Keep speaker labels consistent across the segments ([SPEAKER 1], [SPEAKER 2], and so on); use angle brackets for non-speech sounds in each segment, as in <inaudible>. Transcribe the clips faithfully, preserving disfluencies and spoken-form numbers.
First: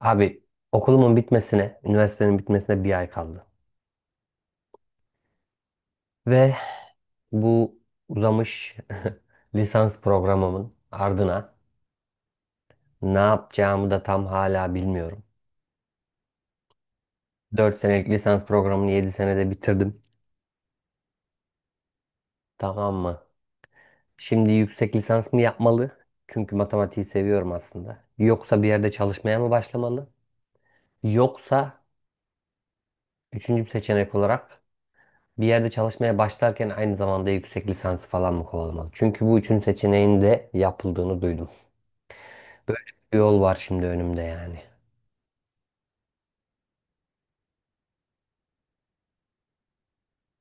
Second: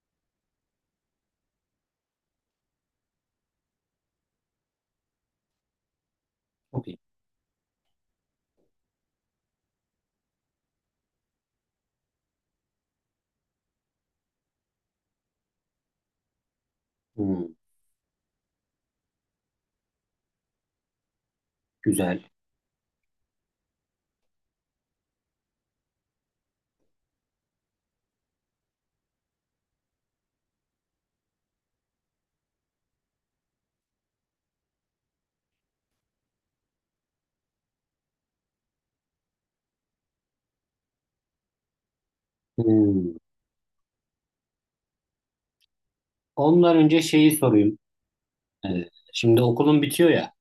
[SPEAKER 1] Abi, okulumun bitmesine, üniversitenin bitmesine bir ay kaldı. Ve
[SPEAKER 2] Çok iyi.
[SPEAKER 1] bu uzamış <laughs> lisans programımın ardına ne yapacağımı da tam hala bilmiyorum.
[SPEAKER 2] Hmm,
[SPEAKER 1] Dört senelik lisans programını yedi senede bitirdim.
[SPEAKER 2] güzel.
[SPEAKER 1] Tamam mı? Şimdi yüksek lisans mı yapmalı? Çünkü matematiği seviyorum aslında. Yoksa bir yerde çalışmaya mı başlamalı? Yoksa üçüncü bir seçenek olarak bir yerde çalışmaya başlarken aynı zamanda yüksek lisansı falan mı kovalamalı? Çünkü bu üçüncü seçeneğin de yapıldığını duydum. Böyle
[SPEAKER 2] Hmm.
[SPEAKER 1] Bir yol var şimdi önümde yani.
[SPEAKER 2] Ondan önce şeyi sorayım. Ee, şimdi okulun bitiyor ya.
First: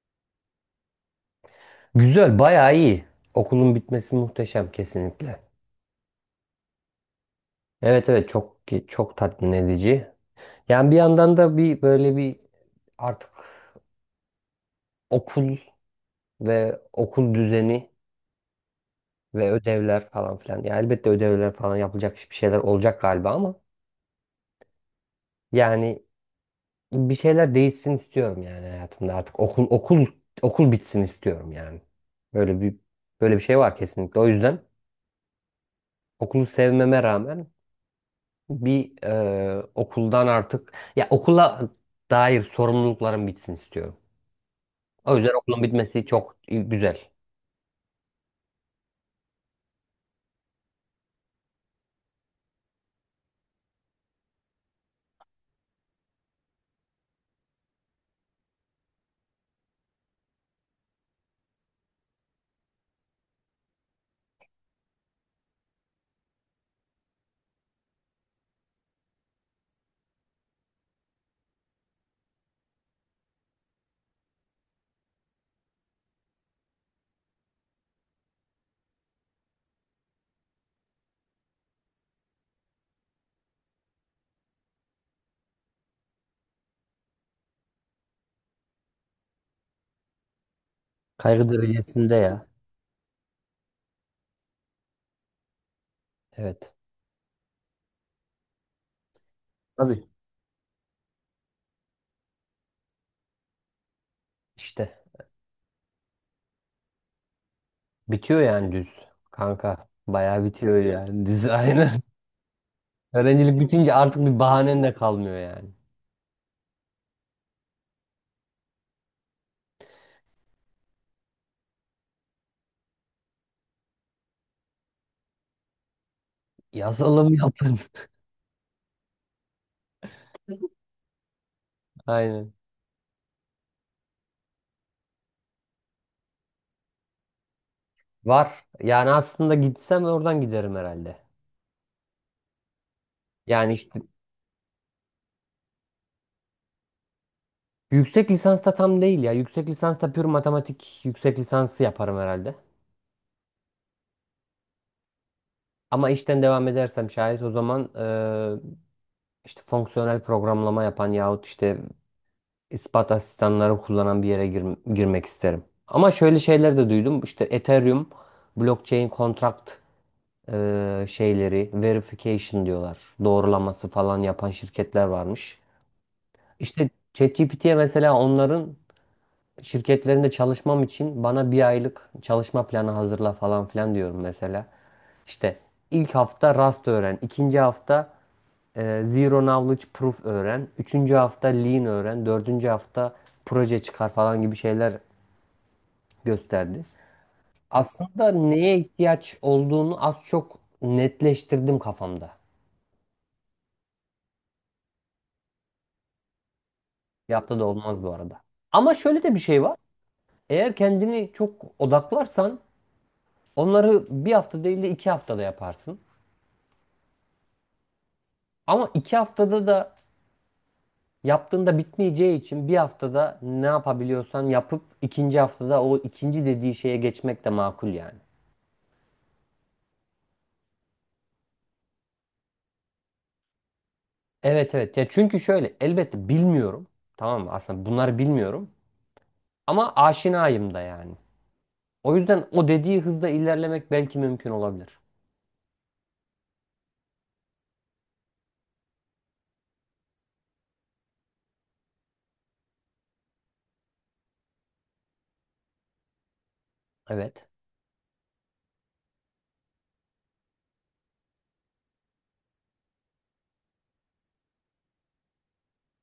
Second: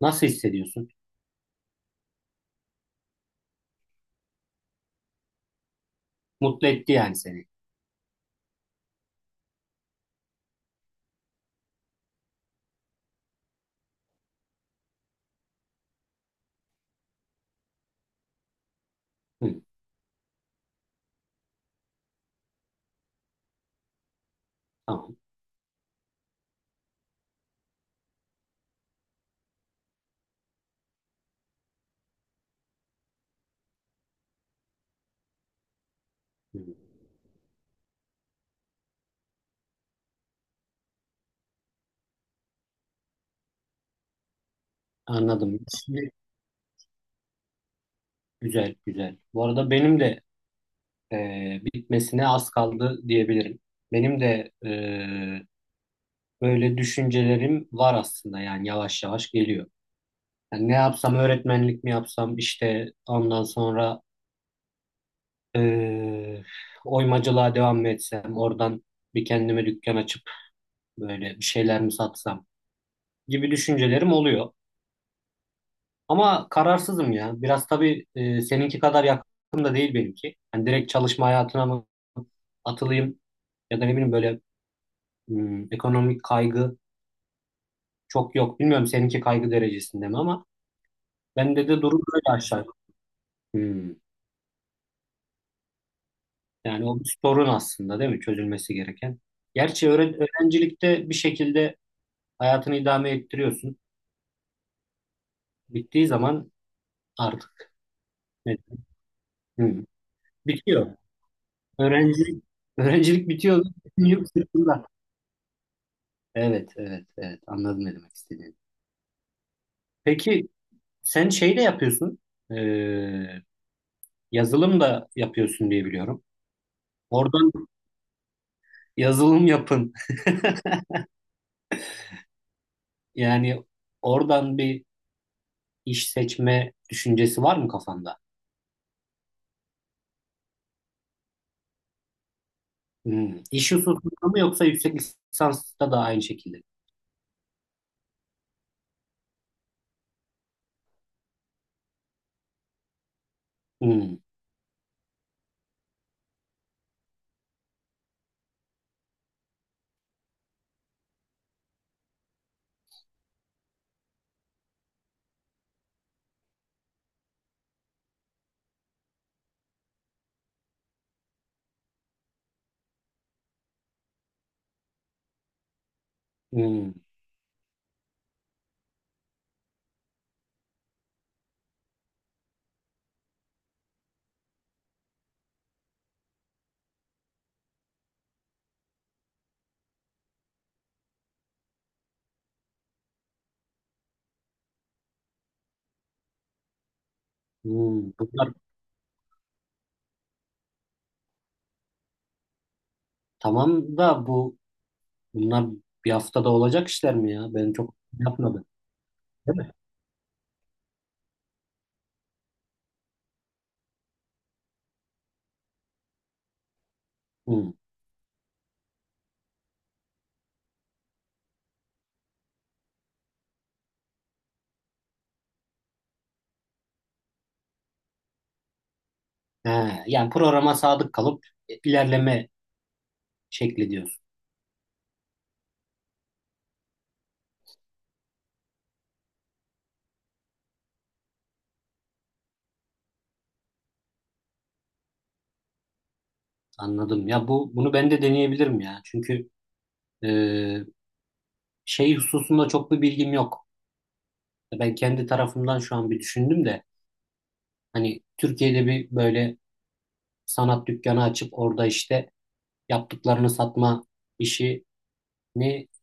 [SPEAKER 2] Nasıl hissediyorsun?
[SPEAKER 1] Güzel, bayağı iyi. Okulun bitmesi muhteşem kesinlikle.
[SPEAKER 2] Mutlu etti yani seni.
[SPEAKER 1] Evet, evet, çok çok tatmin edici. Yani bir yandan da bir böyle bir artık okul ve okul düzeni ve
[SPEAKER 2] Hmm,
[SPEAKER 1] ödevler falan filan. Yani elbette ödevler falan yapılacak bir şeyler olacak galiba ama
[SPEAKER 2] tamam.
[SPEAKER 1] yani bir şeyler değişsin istiyorum yani hayatımda artık okul okul okul bitsin istiyorum yani. Böyle bir böyle bir şey var kesinlikle. O yüzden okulu
[SPEAKER 2] Hmm,
[SPEAKER 1] sevmeme rağmen bir e, okuldan artık ya okula dair sorumluluklarım bitsin istiyorum. O yüzden
[SPEAKER 2] anladım.
[SPEAKER 1] okulun bitmesi
[SPEAKER 2] Şimdi
[SPEAKER 1] çok güzel.
[SPEAKER 2] güzel güzel. Bu arada benim de e, bitmesine az kaldı diyebilirim. Benim de e, böyle düşüncelerim var aslında yani yavaş yavaş geliyor. Yani ne yapsam öğretmenlik mi yapsam işte ondan sonra e, oymacılığa devam mı etsem oradan bir kendime dükkan açıp böyle bir şeyler mi satsam gibi düşüncelerim oluyor. Ama kararsızım ya. Biraz tabii e, seninki kadar yakın da değil benimki. Hani direkt çalışma hayatına mı atılayım ya da ne bileyim böyle hmm, ekonomik kaygı çok yok. Bilmiyorum seninki kaygı derecesinde mi ama
[SPEAKER 1] Kaygı
[SPEAKER 2] bende de durum
[SPEAKER 1] derecesinde
[SPEAKER 2] böyle
[SPEAKER 1] ya.
[SPEAKER 2] aşağı yukarı. Hmm.
[SPEAKER 1] Evet.
[SPEAKER 2] Yani o bir sorun aslında değil mi? Çözülmesi gereken. Gerçi
[SPEAKER 1] Tabii.
[SPEAKER 2] öğre- öğrencilikte bir şekilde hayatını idame ettiriyorsun.
[SPEAKER 1] İşte
[SPEAKER 2] Bittiği zaman artık
[SPEAKER 1] bitiyor
[SPEAKER 2] ne-
[SPEAKER 1] yani düz,
[SPEAKER 2] hmm,
[SPEAKER 1] kanka. Bayağı bitiyor
[SPEAKER 2] bitiyor.
[SPEAKER 1] yani düz <laughs> aynen.
[SPEAKER 2] Öğrencilik, öğrencilik
[SPEAKER 1] Öğrencilik
[SPEAKER 2] bitiyor.
[SPEAKER 1] bitince
[SPEAKER 2] Bütün
[SPEAKER 1] artık
[SPEAKER 2] yük
[SPEAKER 1] bir bahanen
[SPEAKER 2] sırtında.
[SPEAKER 1] de kalmıyor yani.
[SPEAKER 2] Evet, evet, evet. Anladım ne demek istediğini. Peki sen şey de yapıyorsun. Ee, Yazılım da yapıyorsun diye biliyorum.
[SPEAKER 1] Yazalım
[SPEAKER 2] Oradan
[SPEAKER 1] yapın. <laughs>
[SPEAKER 2] yazılım yapın. <laughs>
[SPEAKER 1] Aynen.
[SPEAKER 2] Yani oradan bir iş seçme düşüncesi var mı kafanda?
[SPEAKER 1] Var. Yani aslında gitsem oradan giderim herhalde.
[SPEAKER 2] Hmm. İş
[SPEAKER 1] Yani işte
[SPEAKER 2] hususunda mı yoksa yüksek lisansta da aynı şekilde?
[SPEAKER 1] yüksek lisansta tam değil ya. Yüksek lisansta pür matematik yüksek lisansı yaparım herhalde.
[SPEAKER 2] Hmm.
[SPEAKER 1] Ama işten devam edersem şayet o zaman eee, işte fonksiyonel programlama yapan yahut işte ispat asistanları kullanan bir yere gir- girmek isterim. Ama şöyle şeyler de duydum. İşte Ethereum blockchain contract eee, şeyleri verification diyorlar. Doğrulaması falan yapan şirketler varmış. İşte
[SPEAKER 2] Hmm.
[SPEAKER 1] ChatGPT'ye mesela onların şirketlerinde çalışmam için bana bir aylık çalışma planı hazırla falan filan diyorum mesela. İşte ilk hafta Rust öğren, ikinci hafta Ee, Zero Knowledge Proof öğren. Üçüncü hafta Lean öğren. Dördüncü hafta proje çıkar falan gibi şeyler gösterdi.
[SPEAKER 2] Hmm.
[SPEAKER 1] Aslında
[SPEAKER 2] Bunlar
[SPEAKER 1] neye ihtiyaç olduğunu az çok netleştirdim kafamda.
[SPEAKER 2] tamam da bu bunlar bir haftada olacak işler mi
[SPEAKER 1] Bir
[SPEAKER 2] ya?
[SPEAKER 1] haftada
[SPEAKER 2] Ben çok
[SPEAKER 1] olmaz bu arada.
[SPEAKER 2] yapmadım.
[SPEAKER 1] Ama şöyle de bir
[SPEAKER 2] Değil
[SPEAKER 1] şey
[SPEAKER 2] mi?
[SPEAKER 1] var. Eğer kendini çok odaklarsan onları bir hafta değil de iki haftada yaparsın.
[SPEAKER 2] Hı.
[SPEAKER 1] Ama iki haftada da yaptığında bitmeyeceği için bir haftada ne yapabiliyorsan yapıp ikinci haftada o ikinci dediği şeye geçmek de makul yani.
[SPEAKER 2] He, yani programa sadık kalıp ilerleme şekli diyorsun.
[SPEAKER 1] Evet, evet. Ya çünkü şöyle elbette bilmiyorum. Tamam mı? Aslında bunları bilmiyorum. Ama aşinayım da yani. O yüzden o dediği hızda ilerlemek belki mümkün olabilir.
[SPEAKER 2] Anladım. Ya bu bunu ben de deneyebilirim ya. Çünkü e, şey hususunda çok bir bilgim yok. Ben kendi tarafımdan şu an bir düşündüm de
[SPEAKER 1] Evet.
[SPEAKER 2] hani Türkiye'de bir böyle sanat dükkanı açıp orada işte yaptıklarını satma işini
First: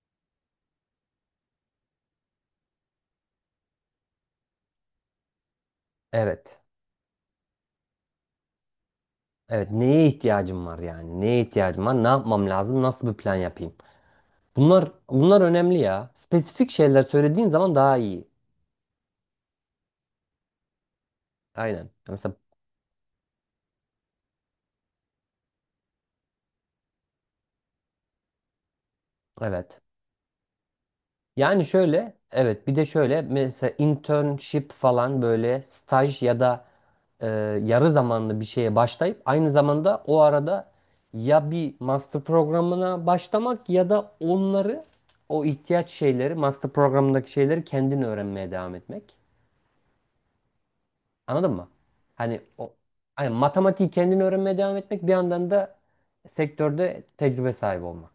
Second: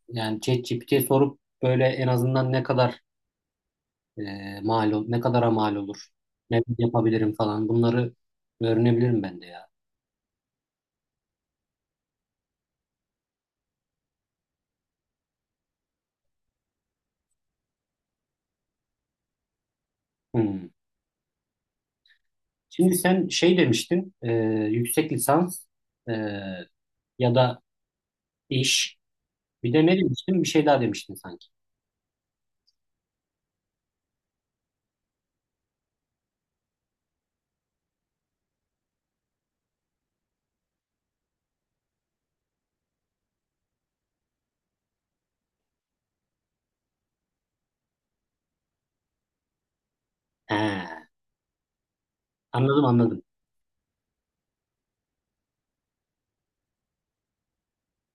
[SPEAKER 2] yani ChatGPT'ye sorup böyle en azından ne kadar e, mal ol- ne kadara mal olur,
[SPEAKER 1] Evet.
[SPEAKER 2] ne yapabilirim falan bunları öğrenebilirim ben de ya.
[SPEAKER 1] Evet. Neye ihtiyacım var yani? Neye ihtiyacım var? Ne yapmam lazım? Nasıl bir plan yapayım? Bunlar bunlar önemli ya. Spesifik şeyler söylediğin zaman daha iyi.
[SPEAKER 2] Hmm.
[SPEAKER 1] Aynen. Mesela
[SPEAKER 2] Şimdi sen şey demiştin, e, yüksek lisans e, ya da iş. Bir
[SPEAKER 1] evet.
[SPEAKER 2] de ne demiştin? Bir şey daha demiştin sanki.
[SPEAKER 1] Yani şöyle, evet bir de şöyle mesela internship falan böyle staj ya da e, yarı zamanlı bir şeye başlayıp aynı zamanda o arada ya bir master programına başlamak ya da onları o ihtiyaç şeyleri master programındaki şeyleri kendin öğrenmeye devam etmek.
[SPEAKER 2] He,
[SPEAKER 1] Anladın mı? Hani o
[SPEAKER 2] anladım anladım.
[SPEAKER 1] hani matematiği kendin öğrenmeye devam etmek bir yandan da sektörde tecrübe sahibi olmak.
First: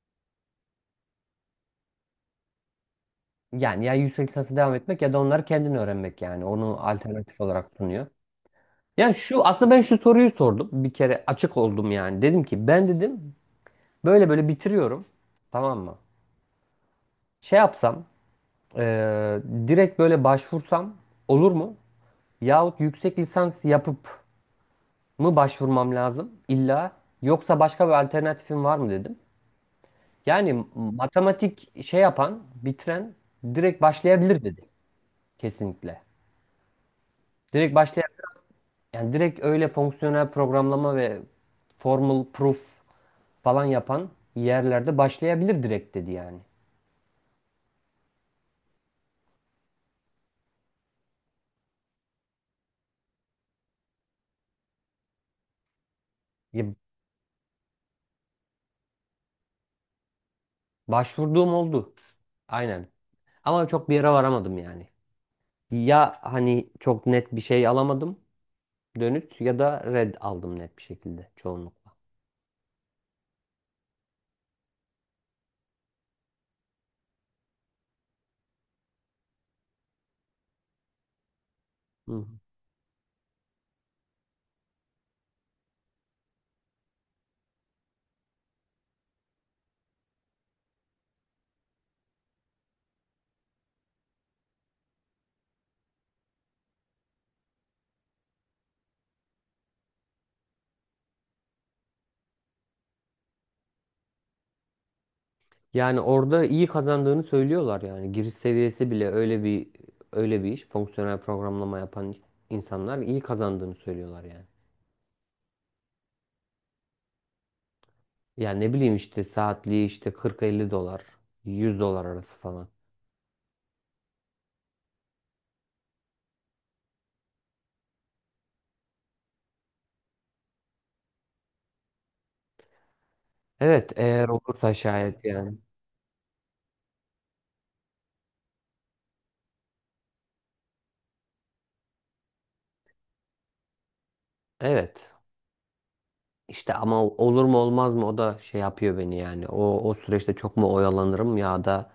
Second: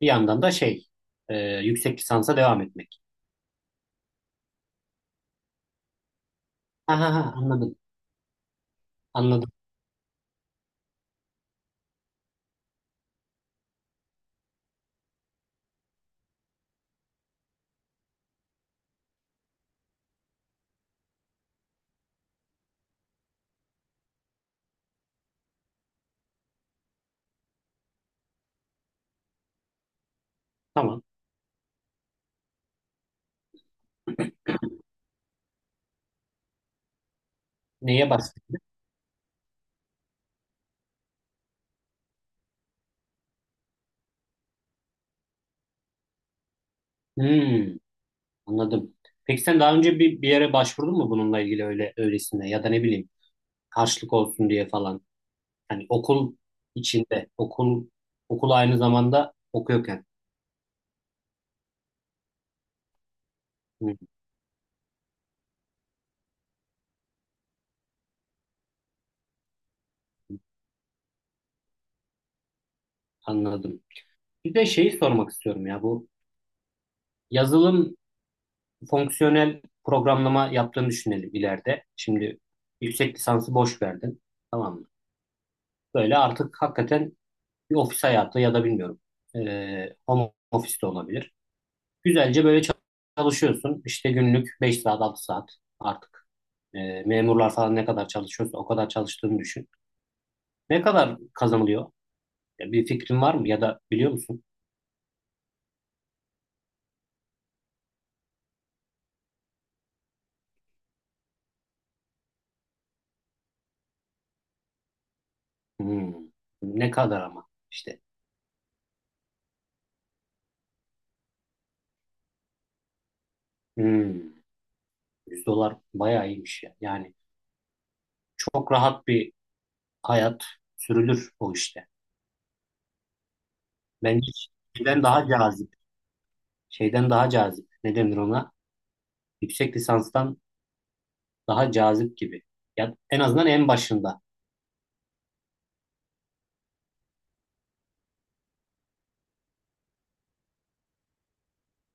[SPEAKER 2] Bir yandan da şey, e, yüksek lisansa devam etmek.
[SPEAKER 1] Yani ya yüksek lisansa devam etmek ya da onları kendin öğrenmek yani. Onu
[SPEAKER 2] Ha ha ha
[SPEAKER 1] alternatif olarak
[SPEAKER 2] anladım
[SPEAKER 1] sunuyor. Yani şu
[SPEAKER 2] anladım.
[SPEAKER 1] aslında ben şu soruyu sordum. Bir kere açık oldum yani. Dedim ki ben dedim böyle böyle bitiriyorum. Tamam mı? Şey yapsam eee, direkt böyle başvursam olur mu? Yahut yüksek lisans yapıp mı başvurmam lazım illa yoksa başka bir alternatifim var mı dedim. Yani
[SPEAKER 2] Tamam.
[SPEAKER 1] matematik şey yapan bitiren direkt başlayabilir dedi kesinlikle. Direkt
[SPEAKER 2] Neye
[SPEAKER 1] başlayabilir.
[SPEAKER 2] bastın?
[SPEAKER 1] Yani direkt öyle fonksiyonel programlama ve formal proof falan yapan yerlerde başlayabilir direkt dedi yani.
[SPEAKER 2] Hmm, anladım. Peki sen daha önce bir, bir yere başvurdun mu bununla ilgili öyle öylesine ya da ne bileyim karşılık olsun diye falan. Hani okul
[SPEAKER 1] Ya
[SPEAKER 2] içinde, okul okul aynı zamanda okuyorken.
[SPEAKER 1] başvurduğum oldu. Aynen. Ama
[SPEAKER 2] Hı,
[SPEAKER 1] çok bir yere varamadım yani. Ya hani çok net bir şey alamadım, dönüt ya da red aldım net bir şekilde çoğunlukla.
[SPEAKER 2] anladım. Bir de şeyi sormak istiyorum ya bu yazılım fonksiyonel programlama yaptığını düşünelim ileride.
[SPEAKER 1] Hı hı.
[SPEAKER 2] Şimdi yüksek lisansı boş verdin. Tamam mı? Böyle artık hakikaten bir ofis hayatı ya da bilmiyorum e, home office de olabilir. Güzelce böyle çal- çalışıyorsun. İşte günlük beş saat altı saat artık. E, memurlar falan ne kadar çalışıyorsa o kadar çalıştığını düşün. Ne kadar kazanılıyor? Ya bir fikrin var mı ya da biliyor musun?
[SPEAKER 1] Yani orada iyi kazandığını söylüyorlar yani. Giriş seviyesi bile öyle bir öyle bir iş. Fonksiyonel programlama yapan insanlar iyi kazandığını söylüyorlar yani.
[SPEAKER 2] Hmm. Ne kadar ama işte.
[SPEAKER 1] Yani ne bileyim işte saatliği işte kırk elli dolar, yüz dolar arası falan.
[SPEAKER 2] Hmm. yüz dolar bayağı iyiymiş ya. Yani çok rahat bir hayat sürülür o işte.
[SPEAKER 1] Evet, eğer
[SPEAKER 2] Bence
[SPEAKER 1] olursa
[SPEAKER 2] şeyden
[SPEAKER 1] şayet
[SPEAKER 2] daha
[SPEAKER 1] yani.
[SPEAKER 2] cazip. Şeyden daha cazip. Ne denir ona? Yüksek lisanstan daha cazip gibi. Ya en azından en başında
[SPEAKER 1] Evet. İşte ama olur mu olmaz mı o da şey yapıyor beni yani. O o süreçte çok mu oyalanırım ya da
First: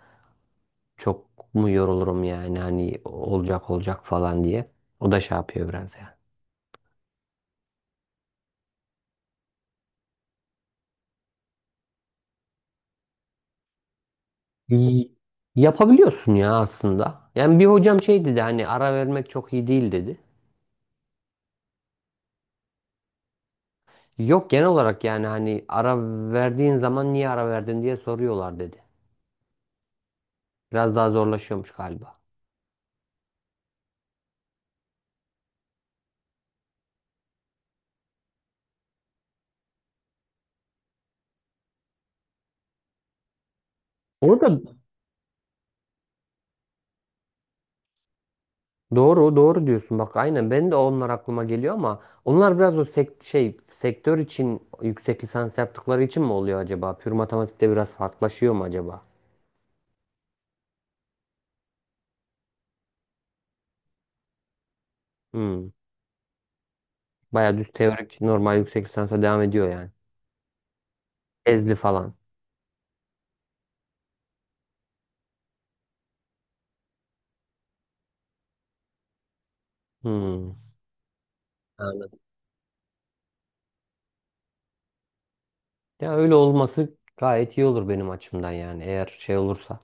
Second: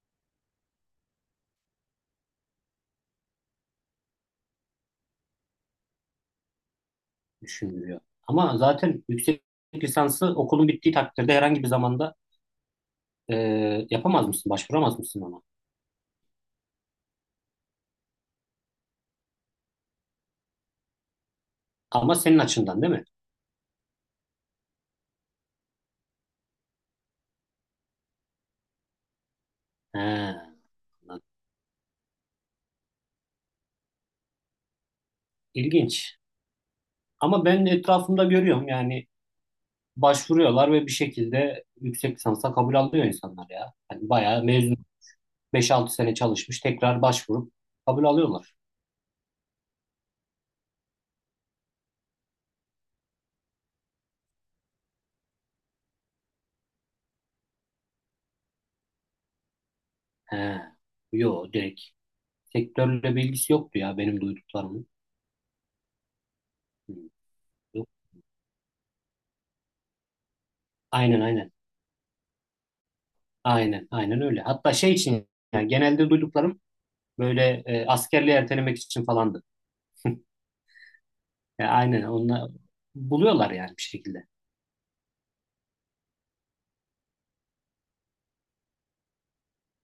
[SPEAKER 1] çok mu yorulurum yani hani olacak olacak falan diye. O da şey yapıyor biraz yani.
[SPEAKER 2] düşünülüyor. Ama zaten yüksek lisansı okulun bittiği takdirde herhangi bir zamanda e, yapamaz mısın? Başvuramaz
[SPEAKER 1] İyi.
[SPEAKER 2] mısın ona?
[SPEAKER 1] Yapabiliyorsun ya aslında. Yani bir hocam şey dedi, hani ara vermek çok iyi değil dedi.
[SPEAKER 2] Ama senin açından değil mi?
[SPEAKER 1] Yok, genel olarak yani hani ara verdiğin zaman niye ara verdin diye soruyorlar dedi.
[SPEAKER 2] He,
[SPEAKER 1] Biraz daha
[SPEAKER 2] anladım.
[SPEAKER 1] zorlaşıyormuş galiba.
[SPEAKER 2] İlginç. Ama ben etrafımda görüyorum yani başvuruyorlar ve bir şekilde yüksek lisansa kabul alıyor insanlar ya. Yani bayağı
[SPEAKER 1] Orada
[SPEAKER 2] mezun beş altı sene çalışmış tekrar başvurup kabul alıyorlar.
[SPEAKER 1] Doğru, doğru diyorsun. Bak aynen ben de onlar aklıma geliyor ama onlar biraz o sek- şey sektör için yüksek lisans yaptıkları için mi oluyor acaba? Pür matematikte biraz farklılaşıyor mu acaba?
[SPEAKER 2] He. Yo direkt sektörle bilgisi yoktu ya benim duyduklarımın.
[SPEAKER 1] Hmm.
[SPEAKER 2] Hı,
[SPEAKER 1] Baya düz
[SPEAKER 2] yok.
[SPEAKER 1] teorik normal yüksek lisansa devam ediyor yani.
[SPEAKER 2] Aynen aynen.
[SPEAKER 1] Ezli falan.
[SPEAKER 2] Aynen aynen öyle. Hatta şey için yani genelde duyduklarım böyle e, askerliği ertelemek için falandı.
[SPEAKER 1] Hmm.
[SPEAKER 2] Ya aynen
[SPEAKER 1] Anladım.
[SPEAKER 2] onlar buluyorlar yani bir şekilde.
[SPEAKER 1] Ya öyle olması gayet iyi olur benim açımdan yani eğer şey olursa.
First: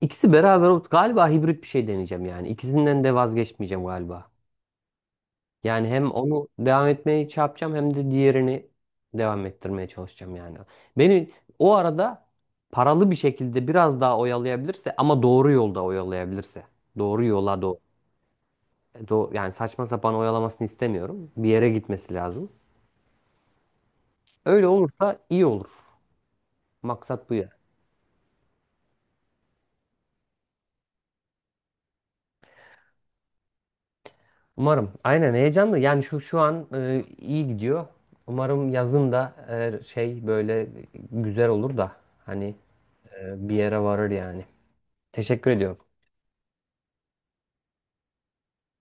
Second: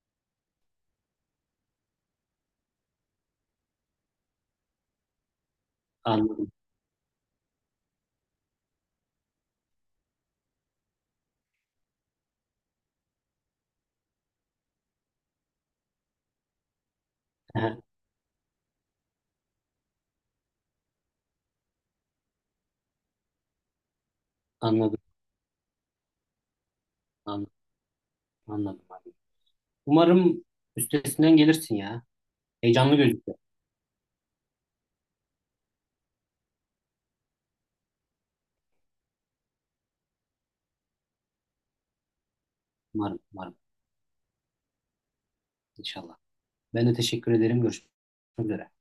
[SPEAKER 1] İkisi beraber ol- galiba hibrit bir şey deneyeceğim yani. İkisinden de vazgeçmeyeceğim galiba. Yani hem onu
[SPEAKER 2] Anladım.
[SPEAKER 1] devam etmeye şey yapacağım hem de diğerini devam ettirmeye çalışacağım yani. Beni o arada paralı bir şekilde biraz daha oyalayabilirse ama doğru yolda oyalayabilirse. Doğru yola
[SPEAKER 2] He,
[SPEAKER 1] doğru. e, Do yani saçma sapan oyalamasını istemiyorum. Bir yere gitmesi lazım. Öyle
[SPEAKER 2] anladım.
[SPEAKER 1] olursa iyi olur. Maksat bu ya.
[SPEAKER 2] Anladım. Anladım, abi. Umarım üstesinden gelirsin ya. Heyecanlı gözüküyor.
[SPEAKER 1] Umarım. Aynen, heyecanlı. Yani şu şu an e, iyi gidiyor. Umarım yazın da e, şey böyle güzel olur da hani
[SPEAKER 2] Umarım,
[SPEAKER 1] e, bir
[SPEAKER 2] umarım
[SPEAKER 1] yere varır yani. Teşekkür ediyorum.
[SPEAKER 2] inşallah. Ben de teşekkür ederim. Görüşmek üzere.